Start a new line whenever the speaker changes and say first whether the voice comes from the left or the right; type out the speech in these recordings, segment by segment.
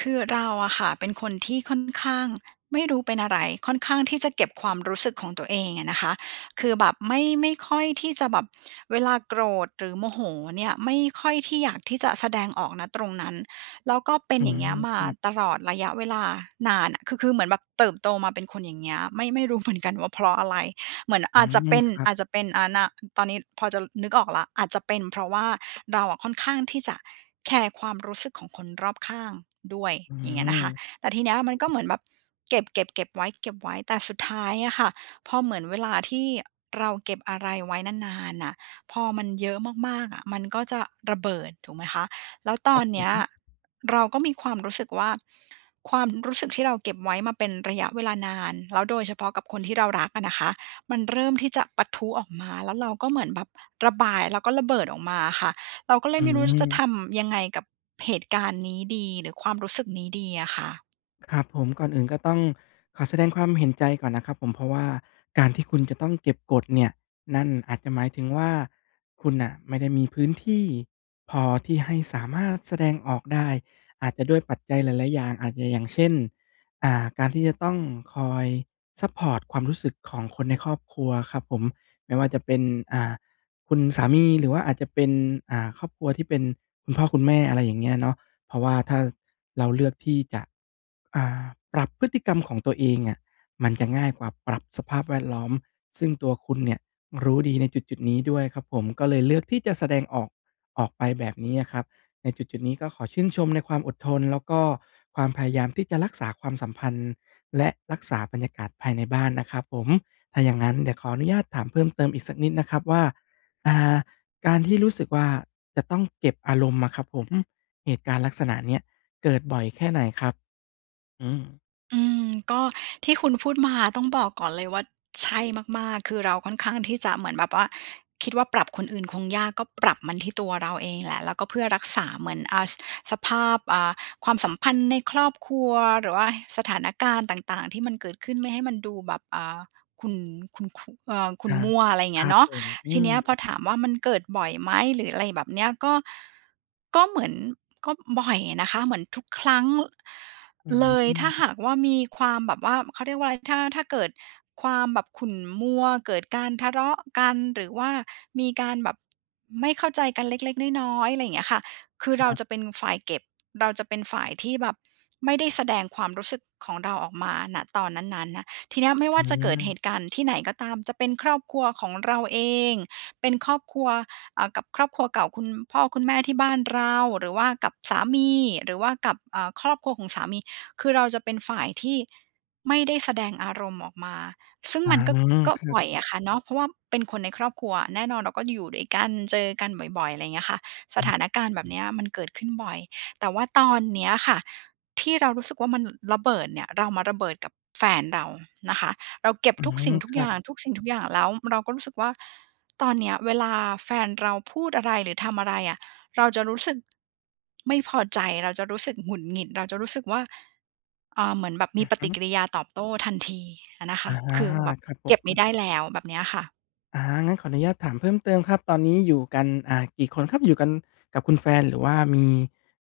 right: คือเราอะค่ะ เป็นคนที่ค่อนข้าง ไม่รู้เป็นอะไร ค่อนข้างที่จะเก็บความรู้สึกของตัวเองอะนะคะ คือแบบไม่ ไม่ค่อยที่จะแบบ เวลาโกรธหรือโมโหเนี่ย ไม่ค่อยที่อยากที่จะแสดงออก ณ ตรงนั้น แล้วก็เป็
left: อ
right: น
left: ื
right: อย่างเง
left: ม
right: ี้ยม
left: ค
right: า
left: รั
right: ต
left: บ
right: ลอดระยะเวลานานน่ะ คือ คือเหมือนแบบเติบโตมาเป็นคนอย่างเงี้ย ไม่ ไม่รู้ เหมือน กันว่าเพราะอะไร เหมือน
left: อื
right: อาจจะ
left: ม
right: เป็น
left: ครับ
right: อาจจะเป็น อ่า ณ ตอนนี้พอจะนึกออกแล้ว อาจจะเป็นเพราะว่า เราอะค่อนข้างที่จะแคร์ความรู้สึกของคนรอบข้างด้วย
left: อื
right: อย่างเงี้ย
left: อ
right: นะคะ
left: ค
right: แต่ทีเนี้ยอะมั
left: รั
right: น
left: บ
right: ก็
left: ผม
right: เหมือนแบบเก็บ เก็บ เก็บไว้ เก็บไว้ แต่สุดท้ายอะค่ะ พอเหมือนเวลาที่เราเก็บอะไรไว้นาน ๆ อะ พอมันเยอะมาก ๆ อะ มันก็จะระเบิด ถูกไหมคะ แล้วต
left: ค
right: อ
left: รั
right: น
left: บผ
right: เนี้ย
left: ม
right: เราก็มีความรู้สึกว่า ความรู้สึกที่เราเก็บไว้มาเป็นระยะเวลานาน แล้วโดยเฉพาะกับคนที่เรารักอะนะคะ มันเริ่มที่จะปะทุออกมา แล้วเราก็เหมือนแบบระบาย แล้วก็ระเบิดออกมาอะค่ะ เราก็เลย
left: อื
right: ไม่รู้จะท
left: อ
right: ำยังไงกับเหตุการณ์นี้ดี หรือความรู้สึกนี้ดีอะค่ะ
left: ครับผม ก่อนอื่นก็ต้องขอแสดงความเห็นใจก่อนนะครับผม เพราะว่าการที่คุณจะต้องเก็บกดเนี่ย นั่นอาจจะหมายถึงว่า คุณน่ะไม่ได้มีพื้นที่พอ ที่ให้สามารถแสดงออกได้ อาจจะด้วยปัจจัยหลาย ๆ อย่าง อาจจะอย่างเช่น อ่า การที่จะต้องคอยซัปพอร์ตความรู้สึกของคนในครอบครัวครับผม ไม่ว่าจะเป็น อ่า คุณสามี หรือว่าอาจจะเป็น อ่า ครอบครัวที่เป็นคุณพ่อคุณแม่ อะไรอย่างเงี้ยเนาะ เพราะว่าถ้า ส เราเลือกที่จะ อ่า ปรับพฤติกรรมของตัวเองเนี่ย มันจะง่ายกว่าปรับสภาพแวดล้อม ซึ่งตัวคุณเนี่ย รู้ดีในจุด ๆ นี้ด้วยครับผม ก็เลยเลือกที่จะแสดงออกออกไปแบบนี้อะครับ ในจุด ๆ นี้ก็ขอชื่นชมในความอดทน แล้วก็ความพยายามที่จะรักษาความสัมพันธ์ และรักษาบรรยากาศภายในบ้านนะครับผม ถ้าอย่างงั้นเดี๋ยวขออนุญาตถามเพิ่มเติมอีกสักนิดนะครับว่า อ่า การที่รู้สึกว่าจะต้องเก็บอารมณ์อะครับผม เหตุการณ์ลักษณะเนี้ยเกิดบ่อยแค่ไหนครับ? อืม
right: อืม ก็ที่คุณพูดมา ต้องบอกก่อนเลยว่า ใช่มาก ๆ คือเราค่อนข้างที่จะเหมือนแบบว่า คิดว่าปรับคนอื่นคงยาก ก็ปรับมันที่ตัวเราเองแหละ แล้วก็เพื่อรักษา เหมือน อ่า ส สภาพ อ่า ความสัมพันธ์ในครอบครัว หรือว่าสถานการณ์ต่าง ๆ ที่มันเกิดขึ้น ไม่ให้มันดูแบบ อ่า ขุ่น ขุ่น คุ เอ่อ ขุ
left: อ
right: ่น
left: า
right: มัว! อะไรอย่างเ
left: ค
right: งี้
left: รั
right: ย
left: บ
right: เนาะ
left: ผม อื
right: ทีน
left: ม
right: ี้อะพอถามว่า มันเกิดบ่อยไหม หรืออะไรแบบนี้อะ ก็ ก็เหมือน ก็บ่อยนะคะ เหมือนทุกครั้ง ล
left: อื้อฮ
right: เล
left: ื
right: ย ถ้า
left: อ
right: หากว่า มีความแบบว่า เขาเรียกว่าอะไร ถ้า ถ้าเกิดความแบบขุ่นมัว เกิดการทะเลาะกัน หรือว่ามีการแบบไม่เข้าใจกันเล็ก ๆ น้อย ๆ อะไรอย่างเงี้ยค่ะ คื
left: ค
right: อเร
left: ร
right: า
left: ับ
right: จะเป็นฝ่ายเก็บ เราจะเป็นฝ่ายที่แบบไม่ได้แสดงความรู้สึกของเราออกมา ณ ตอนนั้น ๆ น่ะ ทีนี้อะไม่
left: อื
right: ว่าจะเกิดเห
left: ม
right: ตุการณ์ที่ไหนก็ตาม จะเป็นครอบครัวของเราเอง เป็นครอบครัว อ่า กับครอบครัวเก่า คุณพ่อคุณแม่ที่บ้านเรา หรือว่ากับสามี หรือว่ากับ อ่า ครอบครัวของสามี คือเราจะเป็นฝ่ายที่ไม่ได้แสดงอารมณ์ออกมา ซึ่ง
left: อา
right: มันก็ ก็
left: ครั
right: บ่
left: บ
right: อยอะค่ะ เนาะ เพราะว่าเป็นคนในครอบครัว แน่นอนเราก็อยู่ด้วยกัน เจอกันบ่อย ๆ อะไรเงี้ยค่ะ ส
left: อ
right: ถ
left: ืม
right: านการณ์แบบนี้อะมันเกิดขึ้นบ่อย แต่ว่าตอนเนี้ยค่ะ ที่เรารู้สึกว่า มันระเบิดเนี่ย เรามาระเบิดกับแฟนเรานะคะ เราเก็บ
left: อื
right: ทุกสิ
left: ม
right: ่งทุ
left: ค
right: ก
left: ร
right: อย
left: ั
right: ่า
left: บ
right: ง ทุกสิ่งทุกอย่าง แล้วเราก็รู้สึกว่า ตอนเนี้ยเวลาแฟนเราพูดอะไร หรือทำอะไรอะ เราจะรู้สึกไม่พอใจ เราจะรู้สึกหงุดหงิด เราจะรู้สึกว่า เอ่อ เหมือนแบบ
left: อ
right: ม
left: ื
right: ี
left: อ
right: ป
left: ฮ
right: ฏิ
left: ึ
right: กิริยาตอบโต้ทันทีอะนะค
left: อา
right: ะ คือแบบ
left: ครับผ
right: เก็บไม่
left: ม
right: ได้แล้ว แบบเนี้ยค่ะ
left: อา งั้นขออนุญาตถามเพิ่มเติมครับ ตอนนี้อยู่กัน อ่า กี่คนครับ? อยู่กันกับคุณแฟน หรือว่ามี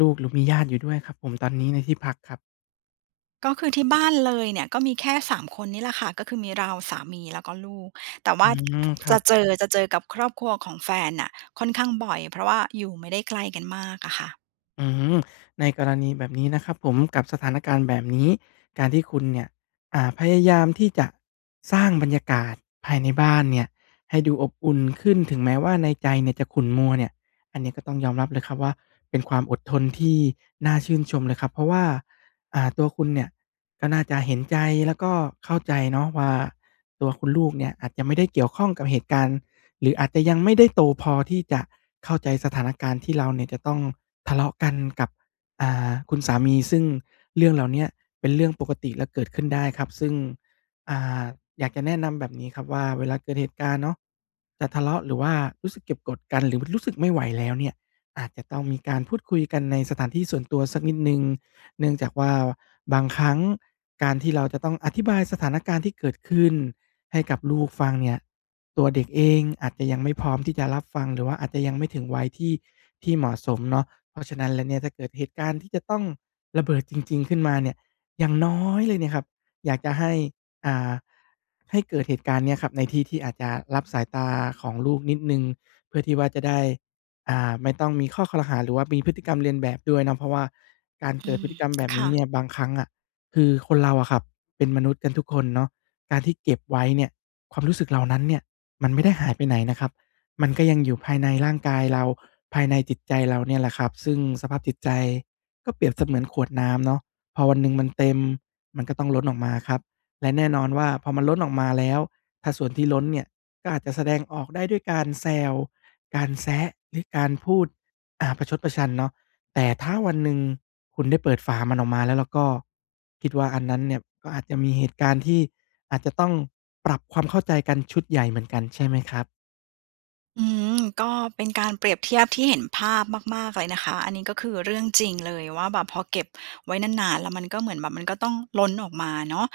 left: ลูก หรือมีญาติอยู่ด้วยครับผม? ตอนนี้ในที่พักครับ
right: ก็คือที่บ้านเลยเนี่ย ก็มีแค่ 3 คนนี่แหละค่ะ ก็คือมีเรา สามี แล้วก็ลูก แต่ว
left: อื
right: ่า
left: ม คร
right: จ
left: ั
right: ะ
left: บ
right: เจอ จะเจอกับครอบครัวของแฟนน่ะ ค่อนข้างบ่อย เพราะว่าอยู่ไม่ได้ไกลกันมากอะค่ะ
left: อืม ในกรณีแบบนี้นะครับผม กับสถานการณ์แบบนี้ การที่คุณเนี่ย อ่า พยายามที่จะสร้างบรรยากาศภายในบ้านเนี่ยให้ดูอบอุ่นขึ้น ถึงแม้ว่าในใจเนี่ยจะขุ่นมัวเนี่ย อันนี้ก็ต้องยอมรับเลยครับว่า เป็นความอดทนที่น่าชื่นชมเลยครับ เพราะว่า อา ตัวคุณเนี่ย ก็น่าจะเห็นใจ แล้วก็เข้าใจเนาะว่า ตัวคุณลูกเนี่ยอาจจะไม่ได้เกี่ยวข้องกับเหตุการณ์ หรืออาจจะยังไม่ได้โตพอที่จะเข้าใจสถานการณ์ ที่เราเนี่ยจะต้องทะเลาะกันกับ อ่า คุณสามี ซึ่งเรื่องเหล่าเนี้ย เป็นเรื่องปกติแล้วเกิดขึ้นได้ครับ ซึ่ง อ่า อยากจะแนะนำแบบนี้ครับว่า เวลาเกิดเหตุการณ์เนาะ จะทะเลาะ หรือว่ารู้สึกเก็บกดกัน หรือ ว รู้สึกไม่ไหวแล้วเนี่ย อาจจะต้องมีการพูดคุยกันในสถานที่ส่วนตัวสักนิดหนึ่ง เนื่องจากว่า บางครั้งการที่เราจะต้องอธิบายสถานการณ์ที่เกิดขึ้นให้กับลูกฟังเนี่ย ตัวเด็กเองอาจจะยังไม่พร้อมที่จะรับฟังหรือว่าอาจจะยังไม่ถึงวัยที่ ที่เหมาะสมเนาะ เพราะฉะนั้นแล้วเนี่ย ถ้าเกิดเหตุการณ์ที่จะต้องระเบิดจริง ๆ ขึ้นมาเนี่ย อย่างน้อยเลยเนี่ยครับ อยากจะให้ อ่า ให้เกิดเหตุการณ์นี้อะครับ ในที่ที่อาจจะลับสายตาของลูกนิดหนึ่ง เพื่อที่ว่าจะได้ อ่า ไม่ต้องมีข้อครหา หรือว่ามีพฤติกรรมเลียนแบบด้วยเนาะ เพราะว่าการเ
right: อ
left: กิ
right: ื
left: ดพฤ
right: ม
left: ติกรรมแบบ
right: ค
left: นี
right: ่
left: ้เนี
right: ะ
left: ่ย บางครั้งอะ คือคนเราอะครับเป็นมนุษย์กันทุกคนเนาะ การที่เก็บไว้เนี่ย ความรู้สึกเหล่านั้นเนี่ย มันไม่ได้หายไปไหนนะครับ มันก็ยังอยู่ภายใน ร่างกายเรา ภายในจิตใจเราเนี่ยแหละครับ ซึ่งสภาพจิตใจ ก็เปรียบเสมือนขวดน้ำเนาะ พอวันหนึ่งมันเต็ม มันก็ต้องล้นออกมาครับ และแน่นอนว่า พอมันล้นออกมาแล้ว ถ้าส่วนที่ล้นเนี่ยก็อาจจะแสดงออกได้ด้วยการแซว การแซะ หรือการพูด อ่า ประชดประชันเนาะ แต่ถ้าวันหนึ่งคุณได้เปิดฝามันออกมาแล้วล่ะก็ คิดว่าอันนั้นเนี่ยก็อาจจะมีเหตุการณ์ที่อาจจะต้องปรับความเข้าใจกันชุดใหญ่เหมือนกัน ใช่ไหมครับ?
right: อื้อฮือ ก็เป็นการเปรียบเทียบที่เห็นภาพมาก ๆ เลยนะคะ อันนี้ก็คือเรื่องจริงเลยว่าแบบ พอเก็บไว้นาน ๆ แล้วมันก็เหมือนแบบ มันก็ต้องล้นออกมาเนาะ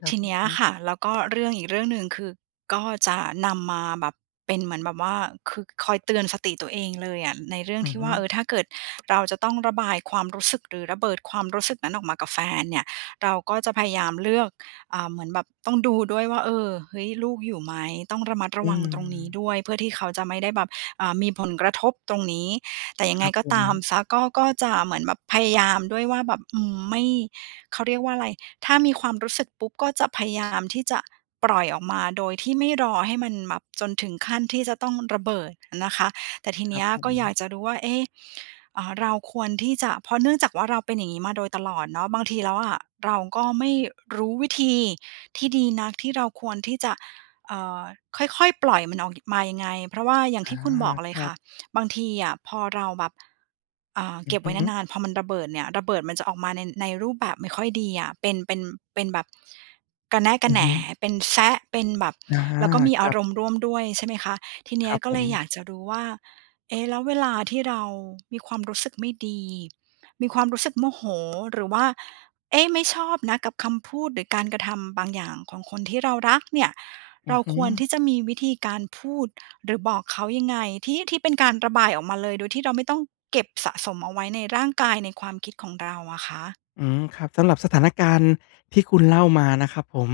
left: คร
right: ท
left: ับ
right: ี
left: อ
right: เน
left: ื
right: ี
left: อ
right: ้ย
left: ฮ
right: อ
left: ึ
right: ะค่ะ แล้วก็เรื่องอีกเรื่องหนึ่งคือ ก็จะนำมาแบบ เป็นเหมือนแบบว่า คือคอยเตือนสติตัวเองเลยอะ ในเรื่อง
left: อื
right: ท
left: อ
right: ี่
left: ฮ
right: ว
left: ึ
right: ่า เออ ถ้าเกิดเราจะต้องระบายความรู้สึก หรือระเบิดความรู้สึกนั้นออกมากับแฟนเนี่ย เราก็จะพยายามเลือก อ่า เหมือนแบบต้องดูด้วยว่า เออ เฮ้ย ลูกอยู่ไหม ต้องระมัดร
left: อ
right: ะ
left: ื
right: วังตรงนี้
left: ม
right: ด้วย เพื่อที่เขาจะไม่ได้แบบ อ่า มีผลกระทบตรงนี้ แต่ย
left: ค
right: ังไ
left: ร
right: ง
left: ับ
right: ก็
left: ผ
right: ตาม
left: ม
right: เสีย ก็ ก็จะเหมือนแบบพยายามด้วยว่าแบบ อืม ไม่ เขาเรียกว่าอะไร ถ้ามีความรู้สึกปุ๊บ ก็จะพยายามที่จะปล่อยออกมา โดยที่ไม่รอให้มันแบบจนถึงขั้นที่จะต้องระเบิดนะคะ แต่ที
left: ค
right: เน
left: รั
right: ี
left: บ
right: ้ย
left: ผ
right: ก็อยา
left: ม
right: กจะรู้ว่า เอ๊ะ เอ่อ เราควรที่จะ เพราะเนื่องจากว่า เราเป็นอย่างงี้มาโดยตลอดเนาะ บางทีแล้วอะเราก็ไม่รู้วิธีที่ดีนัก ที่เราควรที่จะ เอ่อ ค่อย ๆ ปล่อยมันออก ย มายังไง เพราะว่าอย่าง
left: อ
right: ท
left: า
right: ี่คุณบอกเล
left: ค
right: ย
left: ร
right: ค
left: ั
right: ่
left: บ
right: ะ บางทีอะพอเราแบบ อ่า
left: อื
right: เก
left: อ
right: ็บไว้
left: ฮึ
right: นาน ๆ พอมันระเบิดเนี่ย ระเบิดมันจะออกมาใน ในรูปแบบไม่ค่อยดีอะ เป็น เป็น เป็นแบบ กระแนะก
left: อ
right: ระ
left: ื
right: แ
left: อ
right: หน
left: ฮึ
right: เป็นแซะ เป็นแบบ
left: อา
right: แล้วก็มี
left: ค
right: อ
left: ร
right: า
left: ับ
right: รมณ์ร่วมด้วย ใช่ไหมคะ ทีเน
left: ค
right: ี้
left: ร
right: ย
left: ับ
right: ก็
left: ผ
right: เลยอย
left: ม
right: ากจะรู้ว่า เอ๊ะ แล้วเวลาที่เรามีความรู้สึกไม่ดี มีความรู้สึกโมโห หรือว่า เอ๊ะ ไม่ชอบนะกับคำพูด หรือการกระทำบางอย่างของคนที่เรารักเนี่ย
left: อ
right: เ
left: ื
right: รา
left: อฮึ
right: ควรที่จะมีวิธีการพูด หรือบอกเขายังไง ที่ ที่เป็นการระบายออกมาเลย โดยที่เราไม่ต้องเก็บสะสมเอาไว้ในร่างกาย ในความคิดของเราอะคะ?
left: อืม ครับ สำหรับสถานการณ์ที่คุณเล่ามานะครับผม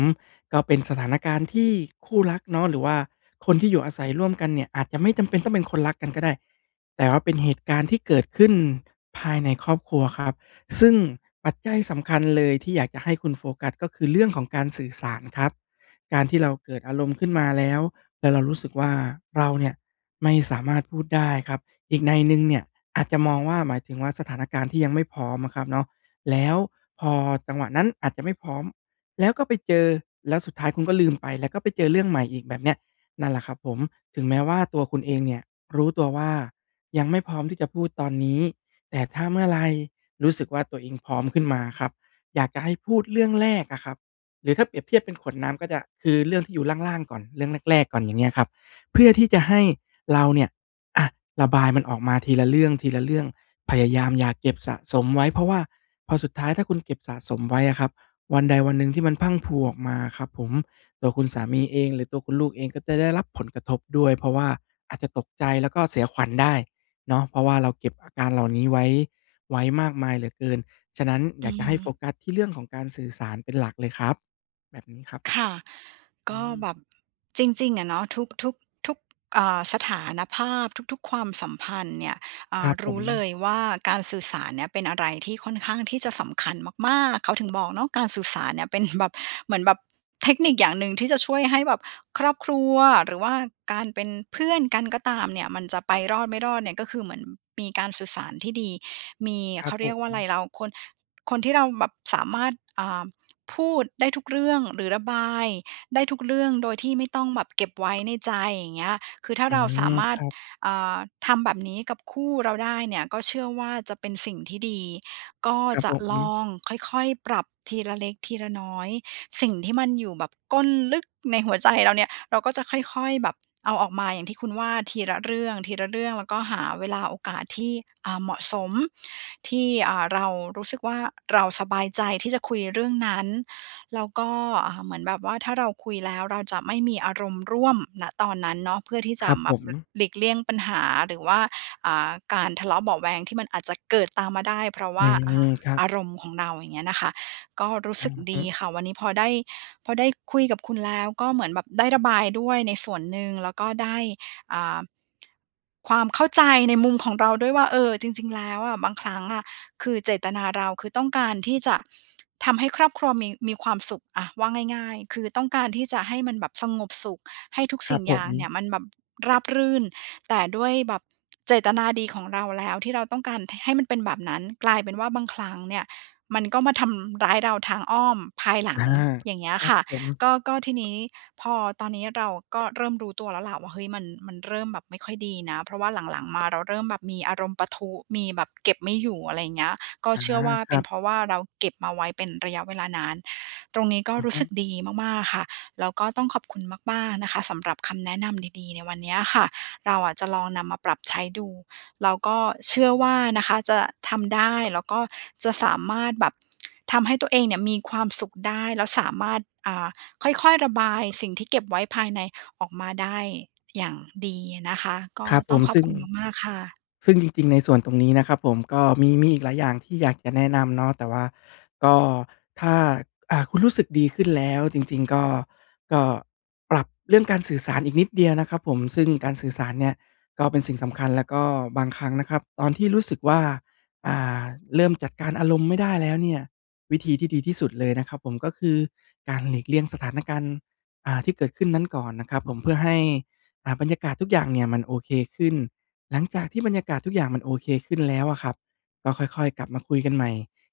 left: ก็เป็นสถานการณ์ที่คู่รักเนาะ หรือว่าคนที่อยู่อาศัยร่วมกันเนี่ย อาจจะไม่จำเป็นต้องเป็นคนรักกันก็ได้ แต่ว่าเป็นเหตุการณ์ที่เกิดขึ้นภายในครอบครัวครับ ซึ่งปัจจัยสำคัญเลยที่อยากจะให้คุณโฟกัส ก็คือเรื่องของการสื่อสารครับ การที่เราเกิดอารมณ์ขึ้นมาแล้ว แล้วเรารู้สึกว่า เราเนี่ยไม่สามารถพูดได้ครับ อีกนัยหนึ่งเนี่ยอาจจะมองว่า หมายถึงว่าสถานการณ์ที่ยังไม่พร้อมอะครับเนาะ แล้วพอจังหวะนั้นอาจจะไม่พร้อม แล้วก็ไปเจอ แล้วสุดท้ายคุณก็ลืมไป แล้วก็ไปเจอเรื่องใหม่อีกแบบเนี้ย นั่นแหละครับผม ถึงแม้ว่าตัวคุณเองเนี่ยรู้ตัวว่า ยังไม่พร้อมที่จะพูดตอนนี้ แต่ถ้าเมื่อไรรู้สึกว่า ตัวเองพร้อมขึ้นมาอะครับ อยากจะให้พูดเรื่องแรกอะครับ หรือถ้าเปรียบเทียบเป็นขวดน้ำก็จะ คือเรื่องที่อยู่ล่าง ๆ ก่อน เรื่องแรก ๆ ก่อน อย่างเงี้ยครับ เพื่อที่จะให้เราเนี่ย อะ ระบายมันออกมาทีละเรื่อง ๆ พยายามอย่าเก็บสะสมไว้ เพราะว่าพอสุดท้าย ถ้าคุณเก็บสะสมไว้อะครับ วันใดวันหนึ่งที่มันพรั่งพรูออกมาอะครับผม ตัวคุณสามีเองหรือตัวคุณลูกเอง ก็จะได้รับผลกระทบด้วย เพราะว่าอาจจะตกใจ แล้วก็เสียขวัญได้ เนาะ เพราะว่าเราเก็บอาการเหล่านี้ไว้ ไว้มากมายเหลือเกิน ฉะนั้นอ
right: อ
left: ย
right: ื
left: ากจะให้โฟ
right: ม
left: กัสที่เรื่องของการสื่อสารเป็นหลักเลยครับ แบบนี้ครับ
right: ค่ะ
left: อ
right: ก
left: ื
right: ็
left: ม
right: แบบ จริง ๆ อะเนาะ ทุก ทุก ทุก อ่า สถานภาพ ทุก ๆ ความสัมพันธ์เนี่ย อ่
left: คร
right: า
left: ับ
right: ร
left: ผ
right: ู้เล
left: ม
right: ยว่า การสื่อสารเนี้ย เป็นอะไรที่ค่อนข้างที่จะสำคัญมาก ๆ เขาถึงบอกเนาะ การสื่อสารเนี่ยเป็น แบบ เหมือนแบบเทคนิคอย่างหนึ่ง ที่จะช่วยให้แบบครอบครัว หรือว่าการเป็นเพื่อนกันก็ตามเนี่ย มันจะไปรอดไม่รอดเนี่ย ก็คือเหมือนมีการสื่อสารที่ดี มี
left: คร
right: เ
left: ั
right: ข
left: บ
right: า
left: ผ
right: เรียกว่าอะ
left: ม
right: ไร เราคน คนที่เราแบบสามารถ อ่า พูดได้ทุกเรื่อง หรือระบายได้ทุกเรื่อง โดยที่ไม่ต้องแบบเก็บไว้ ในใจ อย่างเงี้ย คือถ้
left: อ
right: า
left: ื
right: เราส
left: ม
right: ามา
left: ค
right: รถ
left: รับ
right: อ่า ทำแบบนี้กับคู่เราได้เนี่ย ก็เชื่อว่าจะเป็นสิ่งที่ดี ก็
left: ครับ
right: จ
left: ผ
right: ะล
left: ม
right: องค่อย ๆ ปรับทีละเล็กทีละน้อย สิ่งที่มันอยู่แบบก้นลึกในหัวใจเราเนี่ย เราก็จะค่อย ๆ แบบเอาออกมา อย่างที่คุณว่า ทีละเรื่อง ๆ แล้วก็หาเวลาโอกาสที่ อ่า เหมาะสม ที่ อ่า เรารู้สึกว่า เราสบายใจที่จะคุยเรื่องนั้น แล้วก็ อ่า เหมือนแบบว่า ถ้าเราคุยแล้วเราจะไม่มีอารมณ์ร่วม ณ ตอนนั้นเนาะ เพื่อที่จ
left: ค
right: ะ
left: รับ
right: ม
left: ผ
right: า
left: ม
right: ล หลีกเลี่ยงปัญหา หรือว่า อ่า การทะเลาะเบาะแว้งที่มันอาจจะเกิดตามมาได้ เพราะว
left: อื
right: ่า อ่
left: ม
right: า
left: ครับ
right: อารมณ์ของเรา อย่างเงี้ยนะคะ ก็รู้
left: อื
right: สึ
left: อ
right: กด
left: ฮึ
right: ีค่ะ วันนี้พอได้ พอได้คุยกับคุณแล้ว ก็เหมือนแบบได้ระบายด้วยในส่วนหนึ่ง แล้วก็ได้ อ่า ความเข้าใจในมุมของเราด้วยว่า เออ จริง ๆ แล้วอะ บางครั้งอะ คือเจตนาเรา คือต้องการที่จะทำให้ครอบครัวมี มีความสุข อะ ว่าง่าย ๆ คือต้องการที่จะให้มันแบบสงบสุข ให้ทุก
left: คร
right: ส
left: ั
right: ิ่
left: บ
right: ง
left: ผ
right: อย่างเนี่
left: ม
right: ยมันแบบราบรื่น แต่ด้วยแบบเจตนาดีของเราแล้ว ที่เราต้องการ ห ให้มันเป็นแบบนั้น กลายเป็นว่าบางครั้งเนี่ย มันก็มาทำร้ายเราทางอ้อมภายหลั
left: อา
right: ง อย่างเงี้
left: ค
right: ย
left: รั
right: ค
left: บ
right: ่ะ
left: ผม
right: ก็ ก็ทีนี้ พอตอนนี้เราก็เริ่มรู้ตัวแล้วล่ะว่า เฮ้ย มัน มันเริ่มแบบไม่ค่อยดีนะ เพราะว่าหลัง ๆ มาเราเริ่มแบบมีอารมณ์ปะทุ มีแบบเก็บไม่อยู่ อะไรอย่างเงี้ย ก็
left: อา
right: เชื่อว่า
left: ค
right: เป
left: รั
right: ็นเ
left: บ
right: พราะว่า เราเก็บมาไว้เป็นระยะเวลานาน ตรงนี้ก็
left: อือ
right: รู
left: ฮ
right: ้
left: ึ
right: สึกดีมาก ๆ ค่ะ แล้วก็ต้องขอบคุณมาก ๆ นะคะ สำหรับคำแนะนำดี ๆ ในวันเนี้ยค่ะ เราอะจะลองนำมาปรับใช้ดู แล้วก็เชื่อว่านะคะจะทำได้ แล้วก็จะสามารถแบบทำให้ตัวเองเนี่ยมีความสุขได้ แล้วสามารถ อ่า ค่อย ๆ ระบายสิ่งที่เก็บไว้ภายในออกมาได้อย่างดีนะคะ ก็
left: ครับผ
right: ต้อ
left: ม
right: งขอ
left: ซ
right: บ
left: ึ่ง
right: คุณมาก ๆ ค่ะ
left: ซึ่งจริง ๆ ในส่วนตรงนี้นะครับผม ก็มี มีอีกหลายอย่างที่อยากจะแนะนำเนาะ แต่ว่า ก็ ถ้า อา คุณรู้สึกดีขึ้นแล้ว จริง ๆ ก็ ก็ปรับเรื่องการสื่อสารอีกนิดเดียวนะครับผม ซึ่งการสื่อสารเนี่ย ก็เป็นสิ่งสำคัญ แล้วก็บางครั้งนะครับ ตอนที่รู้สึกว่า อ่า เริ่มจัดการอารมณ์ไม่ได้แล้วเนี่ย วิธีที่ดีที่สุดเลยนะครับผม ก็คือการหลีกเลี่ยงสถานการณ์ อ่า ที่เกิดขึ้นนั้นก่อนนะครับผม เพื่อให้ อ่า บรรยากาศทุกอย่างเนี่ยมันโอเคขึ้น หลังจากที่บรรยากาศทุกอย่างมันโอเคขึ้นแล้วอะครับ ก็ค่อย ๆ กลับมาคุยกันใหม่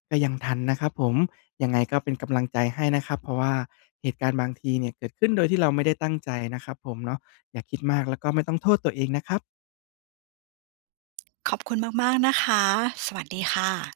left: ก็ยังทันนะครับผม ยังไงก็เป็นกำลังใจให้นะครับ เพราะว่าเหตุการณ์บางทีเนี่ย เกิดขึ้นโดยที่เราไม่ได้ตั้งใจนะครับผมเนาะ อย่าคิดมาก แล้วก็ไม่ต้องโทษตัวเองนะครับ
right: ขอบคุณมาก ๆ นะคะ สวัสดีค่ะ